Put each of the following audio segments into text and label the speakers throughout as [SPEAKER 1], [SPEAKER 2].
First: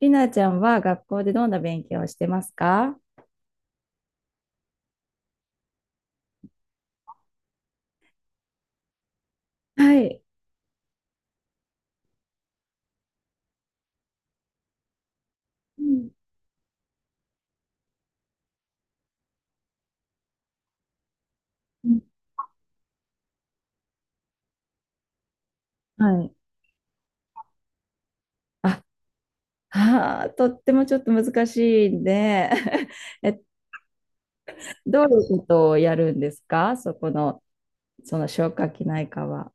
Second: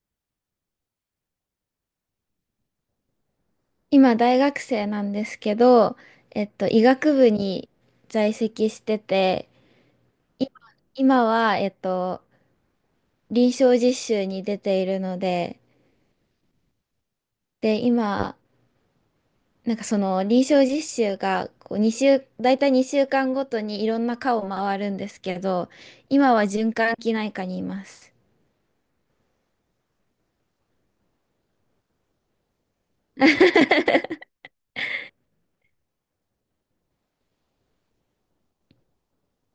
[SPEAKER 1] りなちゃんは学校でどんな勉強をしてますか？
[SPEAKER 2] 今大学生なんですけど、医学部に在籍してて、
[SPEAKER 1] はい。
[SPEAKER 2] 今、今は臨床実習に出ているので、
[SPEAKER 1] うん、
[SPEAKER 2] で、今、なんかその臨床実習がこう
[SPEAKER 1] う
[SPEAKER 2] 2
[SPEAKER 1] ん。
[SPEAKER 2] 週、大体2週間ごとにいろんな科を回るんですけど、
[SPEAKER 1] は
[SPEAKER 2] 今
[SPEAKER 1] い。
[SPEAKER 2] は循環器内科にいます。
[SPEAKER 1] あ、はあ、とってもちょっと難しいんで、 えっと、どういうことをやるんですかそこの、その消化器内科は。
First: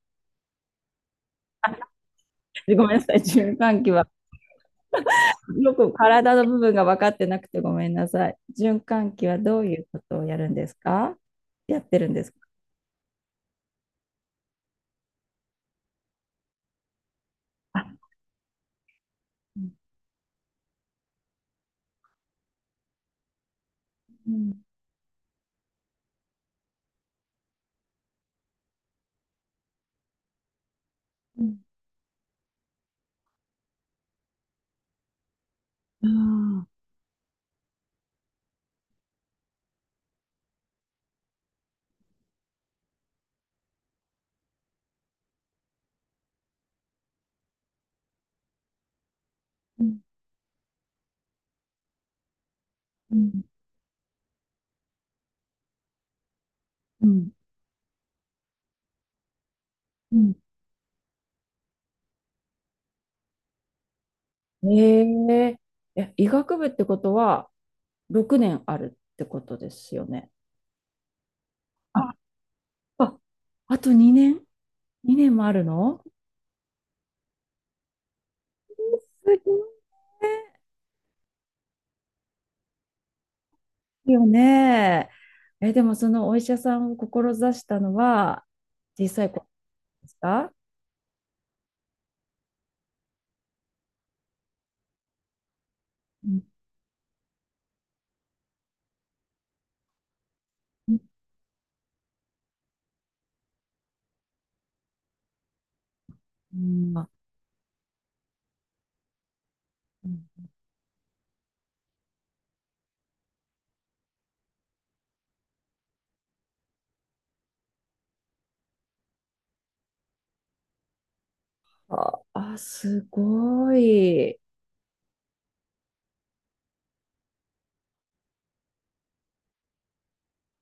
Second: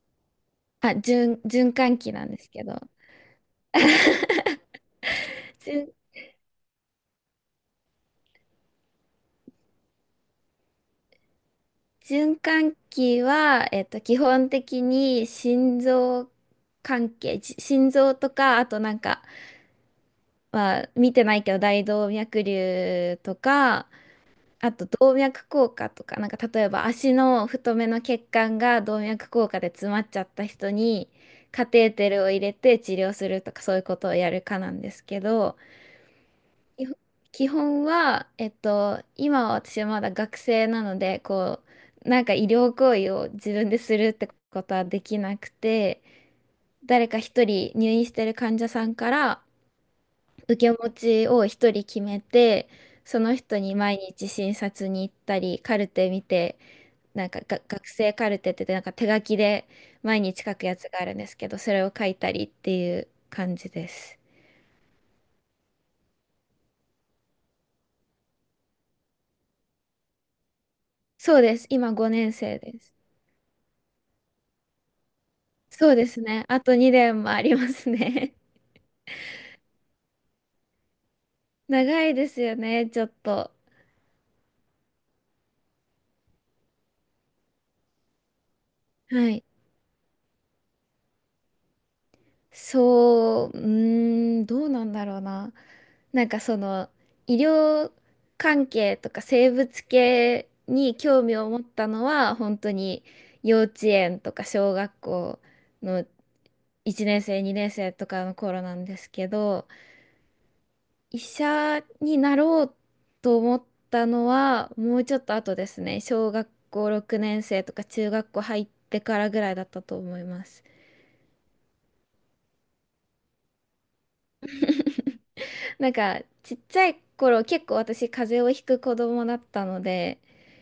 [SPEAKER 2] あ、循環器なんですけど。
[SPEAKER 1] ごめんなさい、循環器は。よく
[SPEAKER 2] 循
[SPEAKER 1] 体の部分が分かってなくてごめんなさい。循環器はどういうことをやるんですか？やってるんです
[SPEAKER 2] 循
[SPEAKER 1] か？
[SPEAKER 2] 環器は、基本的に心臓関係、心
[SPEAKER 1] あ、
[SPEAKER 2] 臓とか、あとなんか、
[SPEAKER 1] うん、
[SPEAKER 2] まあ、見てないけど大動脈瘤とか、
[SPEAKER 1] うん、
[SPEAKER 2] あと動脈硬化とか、なんか例えば足の太めの血管が動脈硬化で詰まっちゃった人に
[SPEAKER 1] うん、
[SPEAKER 2] カテーテルを入れて治療するとかそういうことをやるかなんですけど、
[SPEAKER 1] あ
[SPEAKER 2] 基本基本は、今は私はまだ学生なので、こう、なんか医療行為を自分でするってことはできなくて、誰か一人入院してる患者さんから
[SPEAKER 1] ー、うん、
[SPEAKER 2] 受け持ちを一人決めて、その人に毎日診察に行ったり、カルテ見て、
[SPEAKER 1] う
[SPEAKER 2] なん
[SPEAKER 1] ん、
[SPEAKER 2] かが学生カルテって言ってなんか手書きで
[SPEAKER 1] う
[SPEAKER 2] 毎
[SPEAKER 1] ん。
[SPEAKER 2] 日書くやつがあるんですけど、それを書いたりっていう感じです。
[SPEAKER 1] え、え、え、医学部ってことは6年あるってことですよね？
[SPEAKER 2] そうです。今
[SPEAKER 1] あ、
[SPEAKER 2] 5年生です。
[SPEAKER 1] あ、あと2年？ 2 年もある
[SPEAKER 2] そう
[SPEAKER 1] の？
[SPEAKER 2] ですね。あと2年もありますね。
[SPEAKER 1] すご
[SPEAKER 2] 長いですよね、ちょっと。
[SPEAKER 1] いよね。え、でもそのお医者さんを志したのは小さ
[SPEAKER 2] は
[SPEAKER 1] い子
[SPEAKER 2] い。
[SPEAKER 1] ですか？
[SPEAKER 2] そう、うーん、どうなんだろうな。な
[SPEAKER 1] う
[SPEAKER 2] んか
[SPEAKER 1] ん、
[SPEAKER 2] その、医療関係とか生物系
[SPEAKER 1] う
[SPEAKER 2] に
[SPEAKER 1] ん、
[SPEAKER 2] 興味を持ったのは、本当に幼稚園とか小学校の
[SPEAKER 1] う
[SPEAKER 2] 1
[SPEAKER 1] ん、
[SPEAKER 2] 年
[SPEAKER 1] あ、
[SPEAKER 2] 生、2年生とかの頃なんですけど、
[SPEAKER 1] うん、
[SPEAKER 2] 医者になろうと思ったのはもうちょっと後ですね。小学校6年生とか中学校入ってからぐらいだったと思います。
[SPEAKER 1] ああ、すごい。
[SPEAKER 2] なんかちっちゃい頃結構私風邪をひく子供だったので、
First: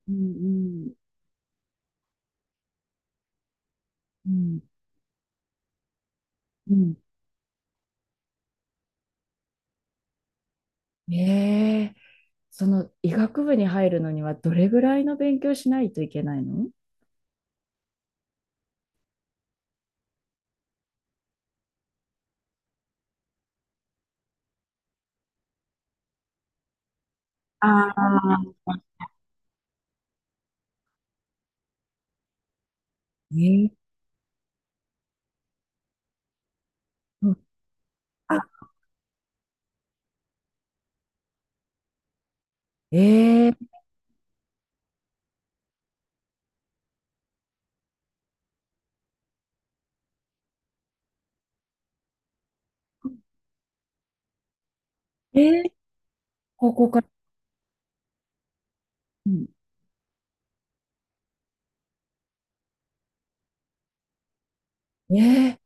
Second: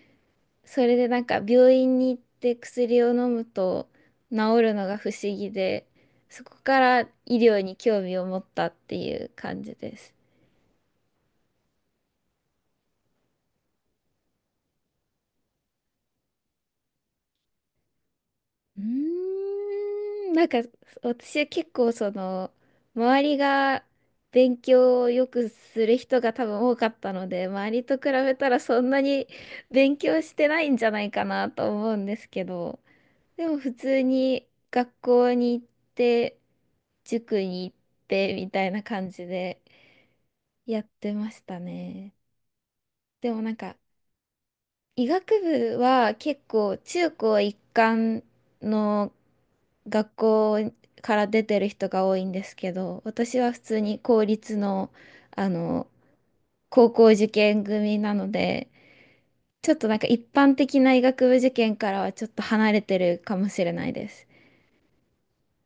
[SPEAKER 1] うん、
[SPEAKER 2] そ
[SPEAKER 1] うん。
[SPEAKER 2] れでなんか病院に行って薬を飲むと
[SPEAKER 1] う
[SPEAKER 2] 治
[SPEAKER 1] ん、
[SPEAKER 2] るのが不思議で、そこ
[SPEAKER 1] う
[SPEAKER 2] か
[SPEAKER 1] ん。
[SPEAKER 2] ら医療に興味を持ったっていう感じです。
[SPEAKER 1] え、え、その医学部に入るのにはどれぐらいの勉強しないといけないの？
[SPEAKER 2] うーん、なんか私は結構その周りが勉強をよくする人が多分多かったので周り
[SPEAKER 1] あ
[SPEAKER 2] と比べた
[SPEAKER 1] あ、
[SPEAKER 2] らそんなに勉強してないんじゃないかなと思うんですけどでも
[SPEAKER 1] え、
[SPEAKER 2] 普
[SPEAKER 1] え、
[SPEAKER 2] 通に学校に行って
[SPEAKER 1] うん、
[SPEAKER 2] 塾に行って
[SPEAKER 1] あ、
[SPEAKER 2] みたいな感じでやってましたね。でもなん
[SPEAKER 1] え、
[SPEAKER 2] か医学部は結構中高一貫の学校から出てる人が多いんですけど、私は普通に公立の、
[SPEAKER 1] え
[SPEAKER 2] あ
[SPEAKER 1] ー、
[SPEAKER 2] の、
[SPEAKER 1] こ
[SPEAKER 2] 高
[SPEAKER 1] か
[SPEAKER 2] 校
[SPEAKER 1] ら、
[SPEAKER 2] 受験組なので、
[SPEAKER 1] うん、
[SPEAKER 2] ちょっとなんか一般的な医学部受験からはちょっと離れてるかもしれないです。
[SPEAKER 1] え、え、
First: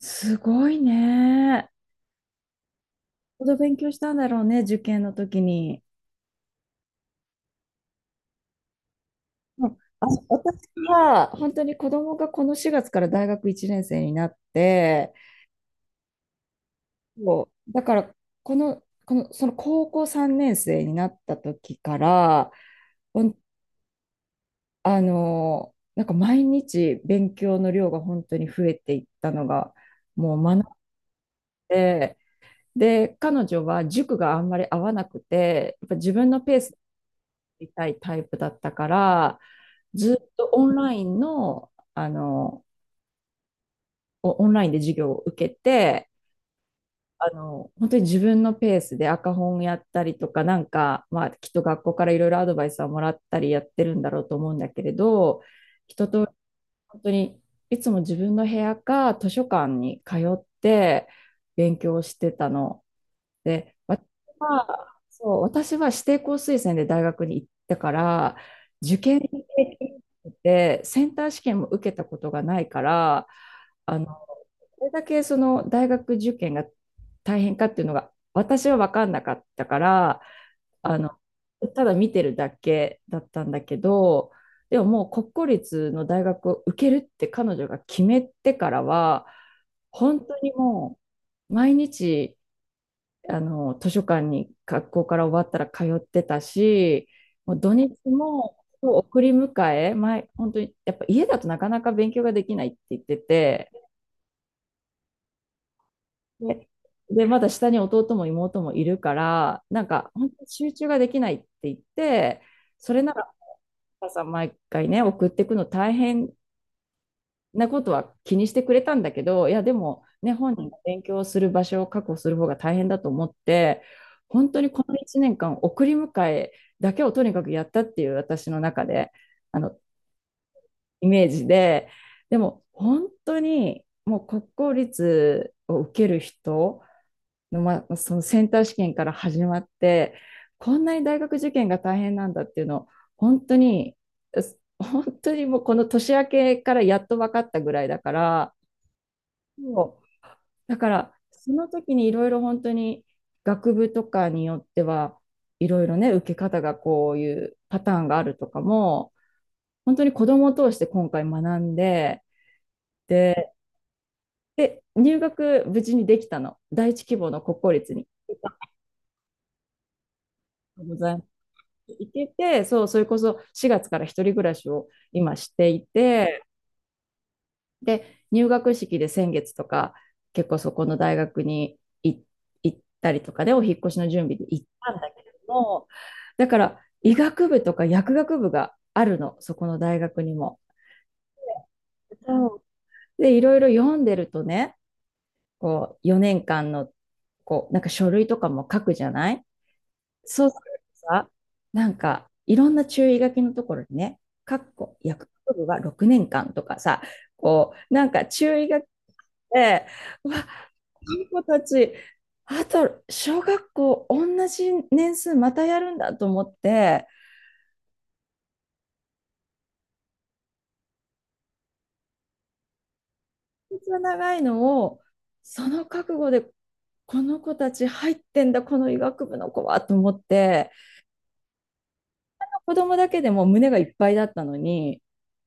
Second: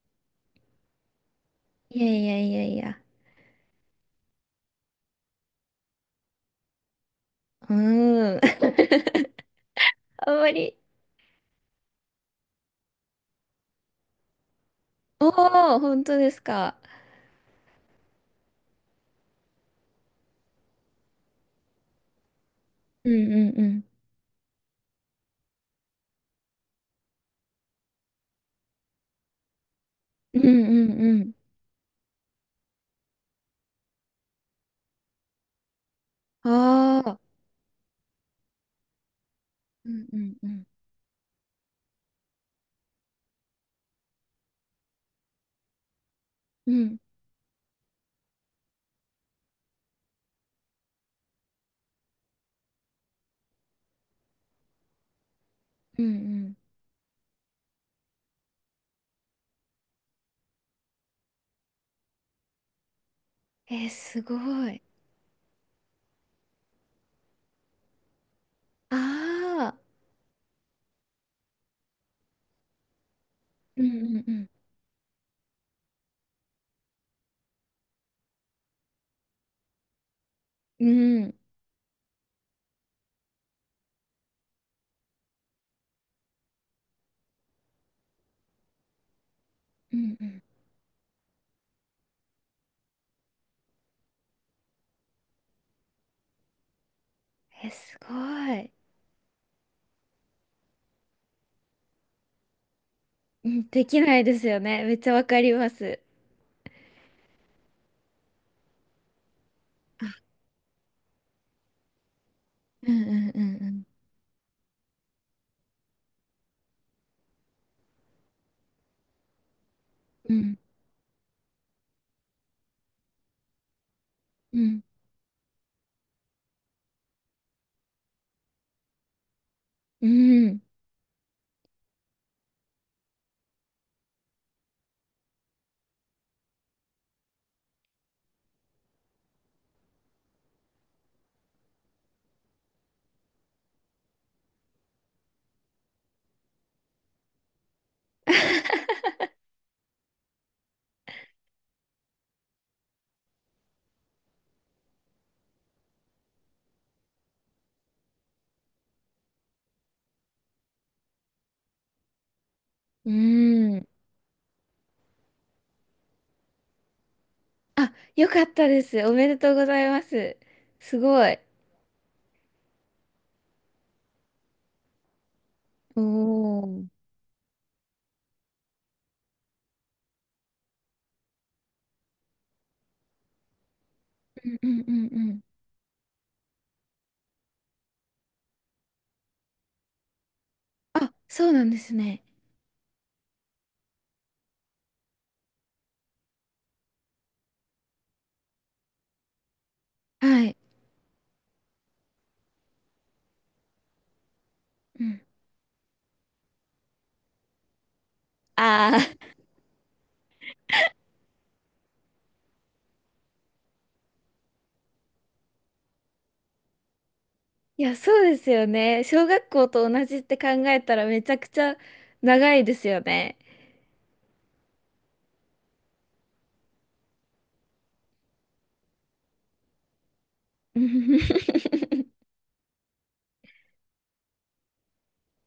[SPEAKER 1] すごいね。よ
[SPEAKER 2] いやいやいやいや。
[SPEAKER 1] ほど勉強したんだろうね、受験の時に。
[SPEAKER 2] うーん。
[SPEAKER 1] うん、あ、
[SPEAKER 2] あんま
[SPEAKER 1] 私
[SPEAKER 2] り。
[SPEAKER 1] は、本当に子供がこの4月から大学1年生になって、
[SPEAKER 2] おー、本当ですか。
[SPEAKER 1] そうだからこの、この、その高校3年生になった時から、
[SPEAKER 2] うんう
[SPEAKER 1] ほん
[SPEAKER 2] んうん。
[SPEAKER 1] あの、なんか毎日勉強の量が本当に増えていったのが、も
[SPEAKER 2] う
[SPEAKER 1] う学ん
[SPEAKER 2] んうん
[SPEAKER 1] で、で、彼女は塾があんまり合わなくて、やっぱ自分の
[SPEAKER 2] う
[SPEAKER 1] ペースで
[SPEAKER 2] ん。ああ。
[SPEAKER 1] いたいタイプだったから、
[SPEAKER 2] うん
[SPEAKER 1] ず
[SPEAKER 2] う
[SPEAKER 1] っ
[SPEAKER 2] んう
[SPEAKER 1] と
[SPEAKER 2] ん。
[SPEAKER 1] オンラインの、あの、オンラインで授業を受けて、
[SPEAKER 2] うん
[SPEAKER 1] あの、本当に自分のペースで赤本やったりとか、なんか、まあ、きっと学校からいろいろアドバイスはもらったりやってるんだろうと思うんだけれど、
[SPEAKER 2] うんうん。
[SPEAKER 1] 本当にいつも自分の部屋か図書館に通って勉強してたの。で、
[SPEAKER 2] えー、
[SPEAKER 1] 私
[SPEAKER 2] すごい。
[SPEAKER 1] は、そう、私は指定校推薦で大学に行ったから、受験に
[SPEAKER 2] あ
[SPEAKER 1] 経
[SPEAKER 2] あ、
[SPEAKER 1] 験なくて、センター試験も受けたことがないから、
[SPEAKER 2] う
[SPEAKER 1] あの、
[SPEAKER 2] んうん
[SPEAKER 1] これだけその大学受験が大変かっていうのが、私は分かんなかったから、
[SPEAKER 2] う
[SPEAKER 1] あの、
[SPEAKER 2] ん。うん。
[SPEAKER 1] ただ見てるだけだったんだけど、でももう国公立の大学を受けるって彼女が決めてからは、
[SPEAKER 2] うん
[SPEAKER 1] 本
[SPEAKER 2] う
[SPEAKER 1] 当
[SPEAKER 2] ん。
[SPEAKER 1] にもう毎日、あの、図書館に学校から終わったら通ってたし、もう
[SPEAKER 2] えー、
[SPEAKER 1] 土日
[SPEAKER 2] すご
[SPEAKER 1] も
[SPEAKER 2] い。
[SPEAKER 1] 送り迎え、前、本当に、やっぱ家だとなかなか勉強ができないって言って
[SPEAKER 2] うん、
[SPEAKER 1] て、
[SPEAKER 2] できないですよね。めっちゃわかります。
[SPEAKER 1] で、で、まだ下に弟も妹もいるから、なんか本当に集中ができないって言って、
[SPEAKER 2] う
[SPEAKER 1] そ
[SPEAKER 2] ん
[SPEAKER 1] れ
[SPEAKER 2] う
[SPEAKER 1] なら、
[SPEAKER 2] んうん
[SPEAKER 1] お母さん毎回ね、送っていくの大変なことは気にしてくれたんだけど、いや、でも、ね、
[SPEAKER 2] うん。う
[SPEAKER 1] 本
[SPEAKER 2] ん
[SPEAKER 1] 人が勉強する場所を確保する方が大変だと思って、本
[SPEAKER 2] う
[SPEAKER 1] 当に
[SPEAKER 2] ん。
[SPEAKER 1] この1年間、送り迎えだけをとにかくやったっていう私の中で、あの、
[SPEAKER 2] うん。
[SPEAKER 1] イメージで、でも、本当に、もう国公立を受ける人の、ま、そのセンター試験から始まって、こんなに大学受験が大変なんだっていうのを、本当に、本当にもうこの年明けからやっと分かったぐらいだから、そう。だから、その時にいろいろ本当に学部とかによっては、いろいろね、受け方がこういうパターンがあるとかも、本当に子供を通して今回学んで、
[SPEAKER 2] う
[SPEAKER 1] で、
[SPEAKER 2] ん。
[SPEAKER 1] で、入学無事にできたの。第一希望の国公
[SPEAKER 2] あ、
[SPEAKER 1] 立に。
[SPEAKER 2] よかったです。おめでとうございます。
[SPEAKER 1] ご
[SPEAKER 2] す
[SPEAKER 1] ざいま
[SPEAKER 2] ご
[SPEAKER 1] す。
[SPEAKER 2] い。
[SPEAKER 1] 行けて、そう、それこそ4月から一人暮らしを今していて、
[SPEAKER 2] おお。うん
[SPEAKER 1] で、入学式で先月とか、結構そこの大学に行ったりとかで、お引っ越しの準備で行っ
[SPEAKER 2] うんう
[SPEAKER 1] たん
[SPEAKER 2] ん
[SPEAKER 1] だ
[SPEAKER 2] う
[SPEAKER 1] けれ
[SPEAKER 2] ん。
[SPEAKER 1] ども、だから医学部とか薬学部があるの、そこの大学にも。
[SPEAKER 2] あ、そうなんですね。
[SPEAKER 1] で、いろいろ読んでるとね、こう、4年間の、こう、なんか書類とかも書くじゃない？
[SPEAKER 2] は
[SPEAKER 1] そう
[SPEAKER 2] い。
[SPEAKER 1] するとさ、なんか、いろんな注意書きのところにね、かっこ
[SPEAKER 2] うん。
[SPEAKER 1] 薬学部は6年間とかさ、こう、なんか注意書き
[SPEAKER 2] ああ。
[SPEAKER 1] て、うわ、この子たち、あと小学校同じ年数またやるんだと思って、
[SPEAKER 2] いや、そうですよね。小学校と同じって考えたらめちゃくちゃ長いですよね。
[SPEAKER 1] めっちゃ長いのを、その覚悟で、この子たち入ってんだ、この医学部の子はと思って、子供だけでも胸がいっぱいだったのに、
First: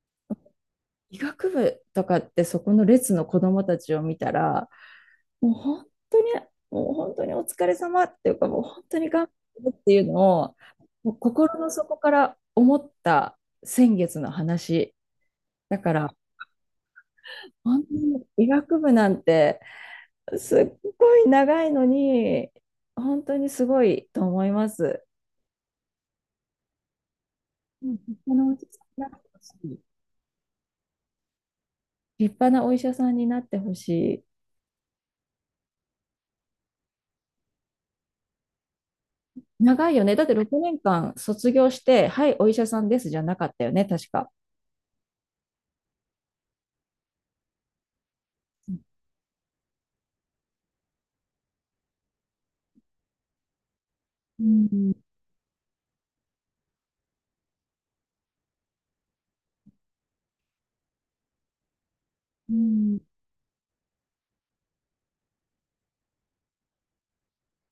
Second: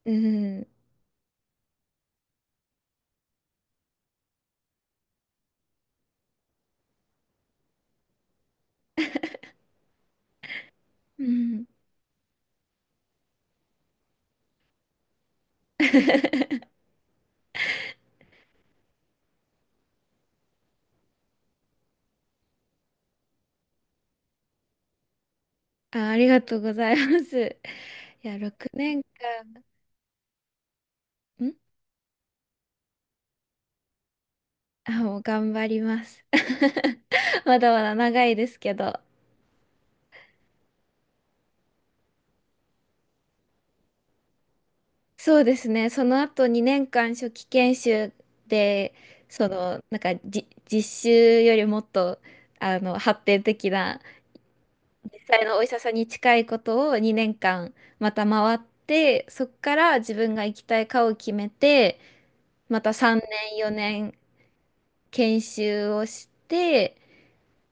[SPEAKER 2] うん。
[SPEAKER 1] 医学部とかってそこの列の子供たちを見たら、もう本当に、もう本当にお疲れ様っていうか、もう本当に頑 張ってっていうのを、もう
[SPEAKER 2] うん。う
[SPEAKER 1] 心
[SPEAKER 2] ん
[SPEAKER 1] の底から思った先月の話。だから、本当に医学部なんてすっごい長いのに、本当にすごいと思います。
[SPEAKER 2] あ、ありがとうございます。
[SPEAKER 1] うん。
[SPEAKER 2] いや、6年間、
[SPEAKER 1] 立派なお医者さんになってほしい。立派なお医者さんになってほしい。
[SPEAKER 2] もう頑張ります。まだまだ長いですけど。
[SPEAKER 1] 長いよね。だって6年間卒業して、はい、お医者さんですじゃなかったよね、確か。
[SPEAKER 2] そうですね。その後2年間初期研修で、その、なんかじ、実習よりもっと、あの、発展的な
[SPEAKER 1] うん、
[SPEAKER 2] 実際のお医者さんに近いことを2年間また回ってそこから自分が行きたい科を決めて
[SPEAKER 1] う
[SPEAKER 2] また
[SPEAKER 1] ん、
[SPEAKER 2] 3年4年研修をして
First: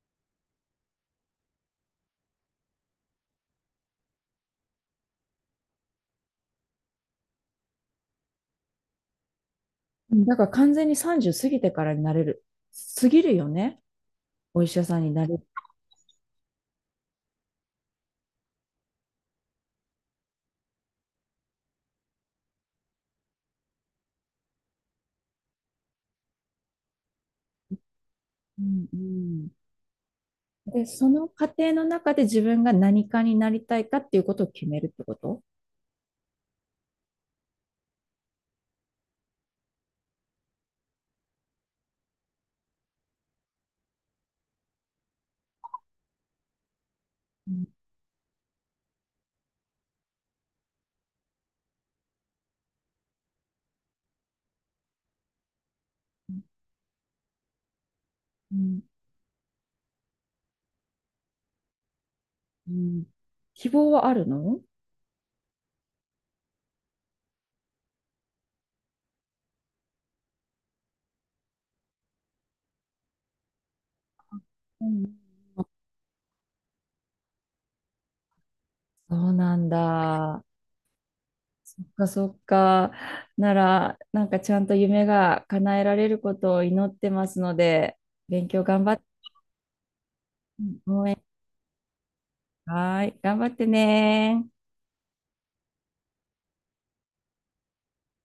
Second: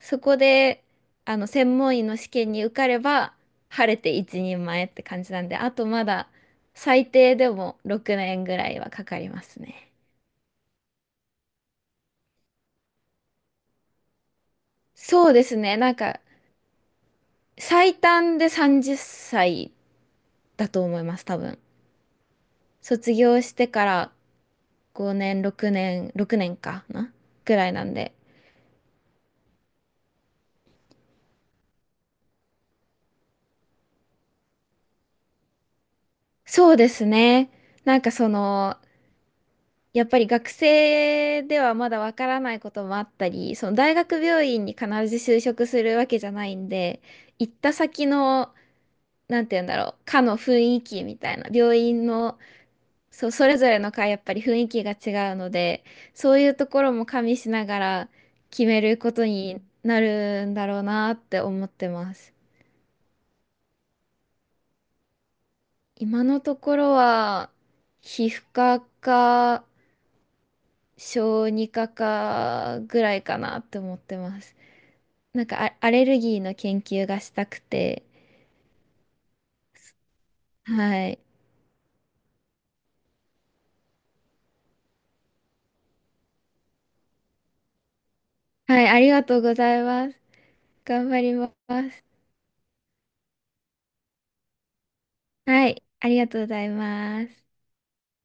[SPEAKER 2] そこであの専門医の試験に受かれば晴れて一人前って感じなんであとまだ最低でも6年ぐらいはかかりますね。
[SPEAKER 1] うん。だから完全に30過ぎてからになれる、過ぎるよね、お医者さんにな
[SPEAKER 2] そう
[SPEAKER 1] れ
[SPEAKER 2] で
[SPEAKER 1] る。
[SPEAKER 2] すねなんか最短で30歳だと思います多分。卒業してから5年、6年、6年かなぐらいなんで。
[SPEAKER 1] うん、うん。で、その過程の中で自分が何かになりたいかっていうことを決めるってこと？
[SPEAKER 2] そうですね。なんかその、やっぱり学生ではまだわからないこともあったり、その大学病院に必ず就職するわけじゃないんで、行
[SPEAKER 1] う
[SPEAKER 2] っ
[SPEAKER 1] ん、
[SPEAKER 2] た先の、なんて言うんだろう、科の雰囲気みたいな、病院の、そう、それぞれの科やっぱり雰囲気が違うので、そういうところも加味しながら
[SPEAKER 1] う
[SPEAKER 2] 決め
[SPEAKER 1] ん、
[SPEAKER 2] ることになるんだろうなって思ってます。
[SPEAKER 1] うん。希望はあるの？
[SPEAKER 2] 今のところは皮膚科か小児科かぐらいかなって思ってます。
[SPEAKER 1] うん。
[SPEAKER 2] なんかあアレルギーの研究がしたくて。
[SPEAKER 1] そうなんだ。
[SPEAKER 2] はい。
[SPEAKER 1] そっかそっか。なら、なんかちゃんと夢が叶えられることを祈ってますので、勉強
[SPEAKER 2] は
[SPEAKER 1] 頑
[SPEAKER 2] い、
[SPEAKER 1] 張っ
[SPEAKER 2] あ
[SPEAKER 1] て、
[SPEAKER 2] りがとうございます。
[SPEAKER 1] 応
[SPEAKER 2] 頑張
[SPEAKER 1] 援、
[SPEAKER 2] ります。
[SPEAKER 1] はい、頑張ってね。
[SPEAKER 2] はい、ありがとうございます。